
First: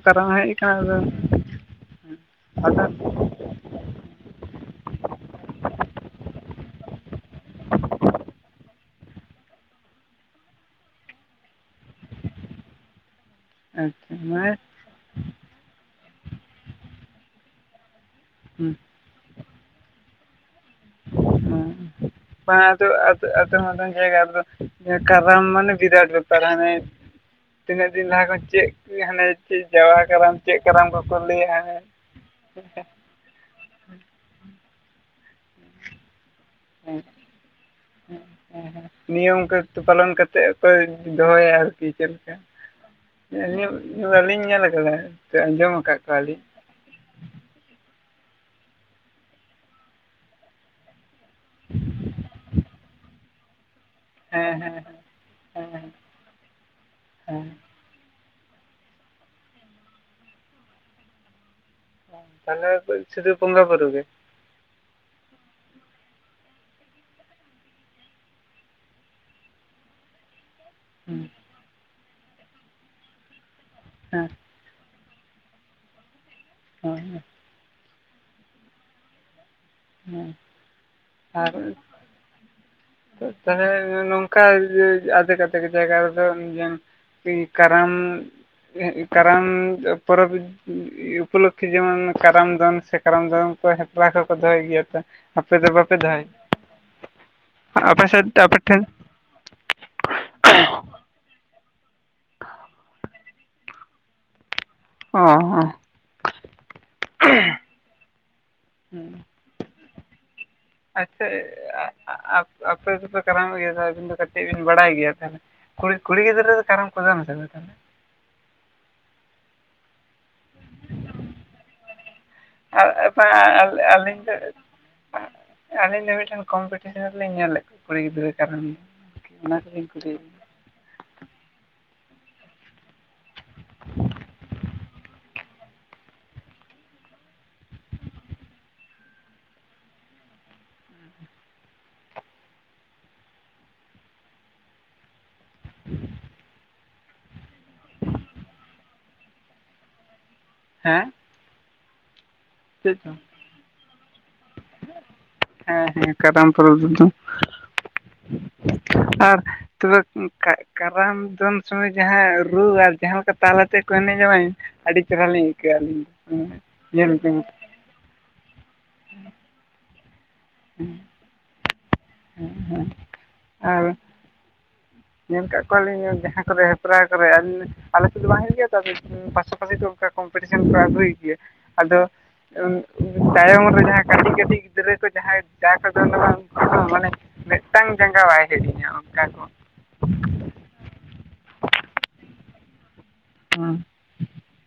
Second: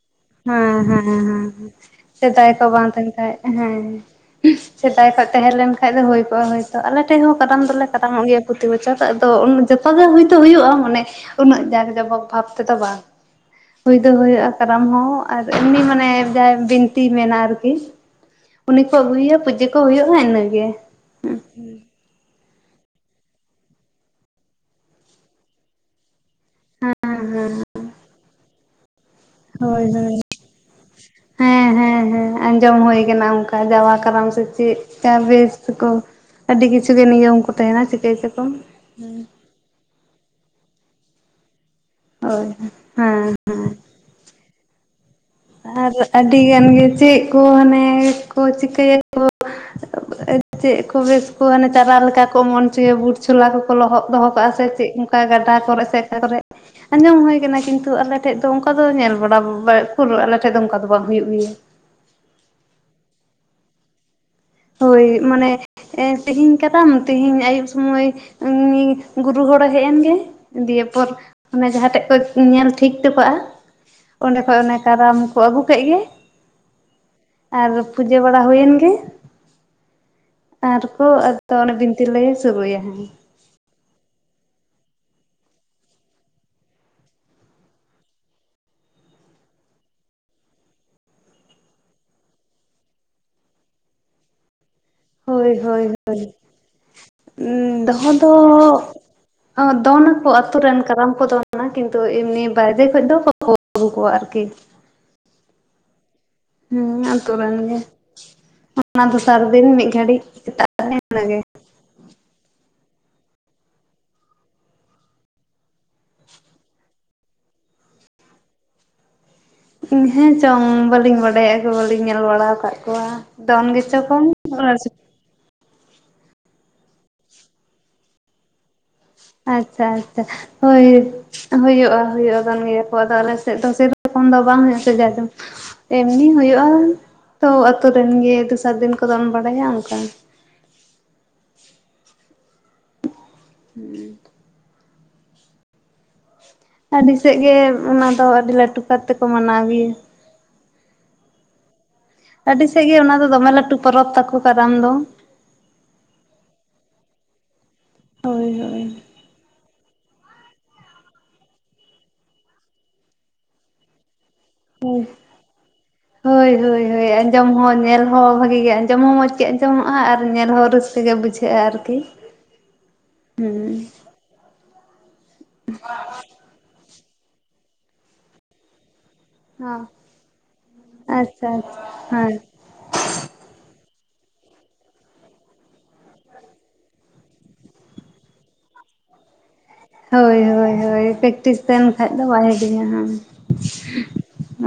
ᱦᱮᱸ ᱦᱮᱸ ᱦᱮᱸ ᱥᱮᱫᱟᱭ ᱠᱷᱚᱡ ᱵᱟᱝ ᱛᱟᱦᱮᱱ ᱟᱫᱚ ᱠᱷᱟᱡ ᱦᱮᱸ ᱾ ᱥᱮᱫᱟᱭ ᱠᱷᱚᱡ ᱛᱟᱦᱮᱸᱞᱮᱱ ᱠᱷᱟᱡ ᱫᱚ ᱦᱩᱭ ᱠᱚᱜᱼᱟ ᱦᱳᱭ ᱛᱚ ᱟᱞᱮ ᱴᱷᱮᱡ ᱦᱚᱸ ᱠᱟᱨᱟᱢ ᱫᱚᱞᱮ ᱠᱟᱨᱟᱢᱚᱜ ᱜᱮᱭᱟ᱾ ᱯᱨᱚᱛᱤ ᱵᱚᱪᱷᱚᱨ ᱟᱫᱚ ᱩᱱ ᱡᱚᱛᱚᱜᱮ ᱦᱩᱭ ᱫᱚ ᱦᱩᱭᱩᱜᱼᱟ ᱢᱟᱱᱮ ᱩᱱᱟᱹᱜ ᱡᱟᱸᱠ ᱡᱚᱢᱚᱠ ᱵᱷᱟᱵ ᱛᱮᱫᱚ ᱵᱟᱝ᱾ ᱦᱩᱭ ᱫᱚ ᱟᱪᱪᱷᱟ ᱦᱩᱭᱩᱜᱼᱟ ᱢᱟᱱᱮ ᱠᱟᱨᱟᱢ ᱦᱚᱸ ᱟᱨ ᱮᱢᱱᱤ ᱢᱟᱱᱮ ᱡᱟᱦᱟᱸᱭ ᱵᱤᱱᱛᱤᱭ ᱢᱮᱱᱟ ᱟᱨᱠᱤ᱾ ᱩᱱᱤ ᱠᱚ ᱟᱹᱜᱩᱭᱟ ᱯᱩᱡᱟᱹ ᱠᱚ ᱦᱩᱭᱩᱜᱼᱟ ᱤᱱᱟᱹᱜᱮ᱾ ᱵᱟᱝᱟ ᱟᱫᱚ ᱟᱫᱚᱢ ᱟᱫᱚᱢ ᱢᱟᱨᱟᱝ ᱡᱟᱭᱜᱟ ᱨᱮᱫᱚ ᱠᱟᱨᱟᱢ ᱢᱟᱱᱮ ᱵᱤᱨᱟᱴ ᱵᱮᱯᱟᱨ ᱦᱟᱱᱮ ᱦᱮᱸ ᱛᱤᱱᱟᱹᱜ ᱫᱤᱱ ᱞᱟᱦᱟ ᱠᱷᱚᱡ ᱪᱮᱫ ᱦᱟᱱᱮ ᱪᱮᱫ ᱦᱳᱭ ᱡᱟᱣᱟ ᱦᱳᱭ ᱠᱟᱨᱟᱢ ᱪᱮᱫ ᱠᱟᱨᱟᱢ ᱠᱚᱠᱚ ᱞᱟᱹᱭᱟ᱾ ᱦᱮᱸ ᱦᱮᱸ ᱟᱸᱡᱚᱢ ᱦᱩᱭ ᱠᱟᱱᱟ ᱚᱱᱠᱟ ᱡᱟᱣᱟ ᱠᱟᱨᱟᱢ ᱥᱮ ᱪᱮᱫ ᱠᱟᱱ ᱵᱮᱥ ᱛᱮᱠᱚ ᱟᱹᱰᱤ ᱠᱤᱪᱷᱩ ᱦᱮᱸ ᱜᱮ ᱱᱤᱭᱚᱢ ᱠᱚ ᱛᱟᱦᱮᱱᱟ ᱪᱤᱠᱟᱹᱭ ᱪᱚᱠᱚ, ᱦᱮᱸ᱾ ᱛᱚ ᱯᱟᱞᱚᱱ ᱠᱟᱛᱮᱫ ᱠᱚ ᱫᱚᱦᱚᱭᱟ ᱟᱨᱠᱤ ᱪᱮᱫ ᱞᱮᱠᱟ? ᱦᱳᱭ ᱦᱮᱸ [unintelligible] ᱵᱟᱞᱤᱧ ᱧᱮᱞ ᱠᱟᱫᱟ᱾ ᱟᱨ ᱟᱹᱰᱤ ᱜᱟᱱ ᱜᱮ ᱪᱮᱫ ᱠᱚ ᱦᱟᱱᱮ ᱠᱚ ᱪᱤᱠᱟᱹᱭᱟᱠᱚ ᱪᱮᱫ ᱠᱚ ᱵᱮᱥ ᱦᱳ ᱦᱟᱱᱮ ᱪᱟᱨᱟ ᱞᱮᱠᱟ ᱠᱚ ᱮᱢᱚᱱ ᱚᱪᱚᱭᱟ ᱵᱩᱴ ᱪᱷᱚᱞᱟ ᱠᱚᱠᱚ ᱞᱚᱦᱚᱫ ᱫᱚᱦᱚ ᱦᱮᱸ ᱠᱟᱜᱼᱟ ᱥᱮ ᱦᱮᱸ ᱪᱮᱫ? ᱚᱠᱟ ᱜᱟᱰᱟ ᱦᱮᱸ ᱦᱮᱸ ᱠᱚᱨᱮᱜ ᱥᱮ ᱚᱠᱟ ᱠᱚᱨᱮᱜ, ᱟᱸᱡᱚᱢ ᱦᱩᱭ ᱦᱮᱸ ᱠᱟᱱᱟ ᱠᱤᱱᱛᱩ ᱟᱞᱮ ᱴᱷᱮᱡ ᱫᱚ ᱚᱱᱠᱟ ᱫᱚ ᱧᱮᱞ ᱵᱟᱲᱟ ᱯᱩᱨᱟᱹ ᱟᱞᱮᱴᱷᱮᱡ ᱫᱚ ᱚᱱᱠᱟ ᱫᱚ ᱵᱟᱝ ᱦᱩᱭᱩᱜ ᱜᱮᱭᱟ᱾ ᱛᱟᱦᱞᱮ ᱥᱩᱫᱩ ᱵᱚᱸᱜᱟ ᱵᱩᱨᱩ ᱜᱮ? ᱦᱳᱭ ᱢᱟᱱᱮ ᱛᱮᱦᱤᱧ ᱠᱟᱨᱟᱢ ᱛᱮᱦᱤᱧ ᱟᱭᱩᱵ ᱥᱚᱢᱚᱭ ᱩᱱᱤ ᱜᱩᱨᱩ ᱦᱚᱲᱮ ᱦᱮᱡ ᱮᱱᱜᱮ ᱫᱤᱭᱮ ᱯᱚᱨ ᱦᱮᱸ ᱚᱱᱮ ᱡᱟᱦᱟᱸ ᱴᱷᱮᱡ ᱠᱚ ᱧᱮᱞ ᱴᱷᱤᱠ ᱴᱚ ᱠᱟᱜᱼᱟ ᱦᱮᱸ ᱚᱸᱰᱮ ᱠᱷᱚᱡ ᱚᱱᱮ ᱠᱟᱨᱟᱢ ᱠᱚ ᱟᱹᱜᱩ ᱠᱮᱫ ᱜᱮ, ᱦᱮᱸ ᱟᱨ ᱯᱩᱡᱟᱹ ᱵᱟᱲᱟ ᱦᱩᱭᱮᱱ ᱜᱮ᱾ ᱦᱮᱸ ᱟᱨ ᱠᱚ ᱟᱫᱚ ᱚᱱᱮ ᱵᱤᱱᱛᱤ ᱞᱮ ᱥᱩᱨᱩᱭᱟ ᱦᱟᱸᱜ᱾ ᱛᱟᱦᱞᱮ ᱱᱚᱝᱠᱟ ᱟᱫᱷᱮᱠ ᱟᱫᱷᱮᱠ ᱡᱟᱭᱜᱟ ᱨᱮᱫᱚ ᱠᱟᱨᱟᱢ, ᱠᱟᱨᱟᱢ ᱯᱚᱨᱚᱵ ᱤᱭᱟᱹ ᱩᱯᱚᱞᱚᱠᱠᱷᱮ ᱡᱮᱢᱚᱱ ᱠᱟᱨᱟᱢ ᱫᱚᱱ ᱥᱮ ᱠᱟᱨᱟᱢ ᱫᱚᱫᱚᱱ ᱠᱚ ᱦᱮᱯᱨᱟᱣ ᱠᱚᱠᱚ ᱫᱚᱦᱚᱭ ᱜᱮᱭᱟ ᱛᱚ? ᱟᱯᱮ ᱦᱳᱭ ᱫᱚ ᱦᱳᱭ ᱵᱟᱯᱮ ᱦᱳᱭ ᱫᱚᱦᱚᱭ ᱟᱯᱮ ᱫᱚᱦᱚ ᱥᱮᱫ ᱫᱚ ᱟᱯᱮ ᱴᱷᱮᱱ ᱫᱚᱱᱟᱠᱚ ᱟᱹᱛᱩ ᱨᱮᱱ ᱠᱟᱨᱟᱢ ᱠᱚ ᱫᱚᱱᱟ ᱠᱤᱱᱛᱩ ᱮᱢᱱᱤ ᱵᱟᱭᱨᱮ ᱠᱷᱚᱡ ᱫᱚ ᱵᱟᱠᱚ ᱟᱜᱩ ᱠᱚᱣᱟ ᱟᱨᱠᱤ᱾ ᱚ ᱦᱚᱸ ᱦᱮᱸ ᱟᱹᱛᱳ ᱨᱮᱱ ᱜᱮ ᱚᱱᱟ ᱫᱚᱥᱟᱨ ᱫᱤᱱ ᱢᱤᱫ ᱜᱷᱟᱹᱲᱤᱡᱼᱼ ᱟᱪᱪᱷᱟ ᱟ ᱟᱹᱹᱹ ᱟᱯᱮ ᱫᱚᱯᱮ ᱠᱟᱨᱟᱢᱚᱜ ᱜᱮᱭᱟ ᱟᱹᱵᱤᱱ ᱫᱚ ᱠᱟᱹᱴᱤᱡ ᱵᱤᱱ ᱵᱟᱲᱟᱭ ᱜᱮᱭᱟ ᱛᱟᱦᱮᱱᱟ᱾ ᱠᱩᱲᱤ ᱠᱩᱲᱤᱜᱤᱫᱽᱨᱟᱹ ᱫᱚ ᱠᱟᱨᱚᱢ ᱠᱩ ᱫᱚᱱ ᱟᱥᱮ ᱵᱟᱝᱼᱟ ᱛᱟᱦᱚᱞᱮ? ᱤᱧ ᱦᱮᱸ ᱪᱚᱝ ᱵᱟᱹᱞᱤᱧ ᱵᱟᱰᱟᱭᱟ ᱩᱠᱩᱨ ᱵᱟᱹᱞᱤᱧ ᱧᱮᱞ ᱵᱟᱲᱟ ᱟᱠᱟᱫ ᱠᱚᱣᱟ᱾ ᱫᱚᱱ ᱜᱮᱪᱚᱝ ᱟᱹᱞᱤᱧ ᱠᱚᱱ ᱫᱚ [inaudible] ᱠᱷᱚᱱ᱾ ᱟᱹᱞᱤᱧ ᱫᱚ ᱢᱤᱫᱴᱮᱱ ᱠᱚᱢᱯᱤᱴᱤᱥᱮᱱ ᱨᱮᱞᱤᱧ ᱧᱮᱞᱮᱫ ᱠᱚᱣᱟ ᱠᱩᱲᱤ ᱜᱤᱫᱽᱨᱟᱹ ᱠᱟᱨᱟᱢ ᱫᱚᱱ᱾ ᱟᱪᱪᱷᱟ ᱟᱪᱪᱷᱟ᱾ ᱦᱳᱭ ᱦᱩᱭᱩᱜᱼᱟ ᱦᱩᱭᱩᱜ ᱠᱟᱱ ᱜᱮᱭᱟ ᱠᱚ ᱟᱫᱚ ᱟᱞᱮᱥᱮᱫ ᱫᱚ ᱥᱮᱨᱚᱠᱚᱢ ᱫᱚ ᱵᱟᱝ ᱦᱩᱭᱩᱜ ᱟᱥᱮ ᱡᱟᱡᱚᱢᱼᱼ ᱮᱢᱱᱤ ᱦᱩᱭᱩᱜᱼᱟ ᱛᱚ ᱟᱹᱛᱩ ᱨᱮᱱ ᱜᱮ ᱫᱚᱥᱟᱨ ᱫᱤᱱ ᱠᱚ ᱫᱚᱱ ᱵᱟᱲᱟᱭᱟ ᱚᱱᱠᱟ᱾ ᱦᱮᱸ ᱦᱮᱸ [inaudible] ᱟᱹᱰᱤ ᱥᱮᱫ ᱜᱮ ᱚᱱᱟ ᱫᱚ ᱟᱹᱰᱤ ᱞᱟᱹᱴᱩ ᱠᱟᱨ ᱛᱮᱠᱚ ᱢᱟᱱᱟᱣ ᱜᱮᱭᱟ᱾ ᱦᱮᱸ ᱥᱮᱫ ᱜᱮ ᱪᱮᱫ ᱚᱱᱟ ᱪᱚᱝ ᱫᱚ ᱫᱚᱢᱮ ᱞᱟᱹᱴᱩ ᱯᱚᱨᱚᱵᱽ ᱛᱟᱠᱚ ᱠᱟᱨᱟᱢ ᱫᱚ᱾ ᱦᱮᱸ ᱦᱮᱸ ᱠᱟᱨᱟᱢ ᱯᱚᱨᱚᱵᱽ ᱨᱮᱫᱚ ᱼᱼ ᱦᱳᱭ ᱦᱳᱭ ᱟᱨ ᱛᱚᱵᱮ ᱠᱟᱨᱟᱢ ᱫᱚᱱ ᱥᱚᱢᱚᱭ ᱡᱟᱦᱟᱸ ᱨᱩ ᱟᱨ ᱡᱟᱦᱟᱸ ᱞᱮᱠᱟ ᱛᱟᱞ ᱟᱛᱮ ᱠᱚ ᱮᱱᱮᱡᱟ ᱵᱟᱝᱼᱼ ᱟᱹᱰᱤ ᱪᱮᱦᱨᱟ ᱞᱤᱧ ᱟᱹᱭᱠᱟᱹᱜ ᱟᱹᱞᱤᱧ ᱦᱳᱭ ᱦᱳᱭ ᱦᱳᱭ ᱧᱮᱞ ᱡᱚᱧ᱾ ᱟᱸᱡᱚᱢ ᱦᱚᱸ ᱧᱮᱞ ᱦᱚᱸ ᱵᱷᱟᱹᱜᱤ ᱜᱮ ᱟᱸᱡᱚᱢ ᱦᱚᱸ ᱢᱚᱸᱡᱽ ᱜᱮ ᱟᱸᱡᱚᱢᱚᱜᱼᱟ ᱟᱨ ᱧᱮᱞ ᱦᱚᱸ ᱨᱟᱹᱥᱠᱟᱹ ᱜᱮ ᱵᱩᱡᱷᱟᱹᱜᱼᱟ ᱟᱨᱠᱤ᱾ ᱦᱩᱸ ᱟᱨ ᱧᱮᱞ ᱠᱟᱜ ᱠᱚᱣᱟᱞᱤᱧ ᱡᱟᱦᱟᱸ ᱠᱚᱨᱮ ᱦᱮᱯᱨᱟᱣ ᱠᱚᱨᱮ ᱟᱞᱮ ᱥᱮᱫ ᱫᱚ ᱵᱟᱝ ᱦᱩᱭᱩᱜ ᱜᱮᱭᱟ ᱛᱚᱼᱼ ᱥᱟᱯᱷᱟᱥᱤᱛᱤ ᱟᱪᱪᱷᱟ ᱚᱱᱠᱟ ᱠᱚᱢᱯᱤᱴᱤᱥᱮᱱ ᱠᱚ ᱟᱹᱜᱩᱭ ᱜᱮᱭᱟ ᱟᱪᱪᱷᱟ ᱟᱫᱚ᱾ ᱦᱮᱸ ᱛᱟᱭᱚᱢ ᱨᱮ ᱡᱟᱦᱟᱸ ᱠᱟᱹᱴᱤᱡ ᱠᱟᱹᱴᱤᱡ ᱜᱤᱫᱽᱨᱟᱹ ᱠᱚ ᱡᱟᱦᱟᱸᱭ ᱡᱟ ᱠᱚ ᱫᱚ ᱵᱟᱝ ᱩᱱᱠᱩ ᱢᱟᱱᱮ᱾ ᱢᱤᱫᱴᱟᱝ ᱡᱟᱸᱜᱟ ᱵᱟᱭ ᱦᱮᱲᱤᱧᱟᱹ ᱚᱱᱠᱟ ᱠᱚᱼᱼ ᱦᱳᱭ ᱦᱳᱭ ᱯᱮᱠᱴᱤᱥ ᱛᱟᱦᱮᱱ ᱠᱷᱟᱡ ᱫᱚ ᱵᱟᱭ ᱦᱟᱹᱲᱤᱧᱟ ᱦᱮᱸ ᱦᱸ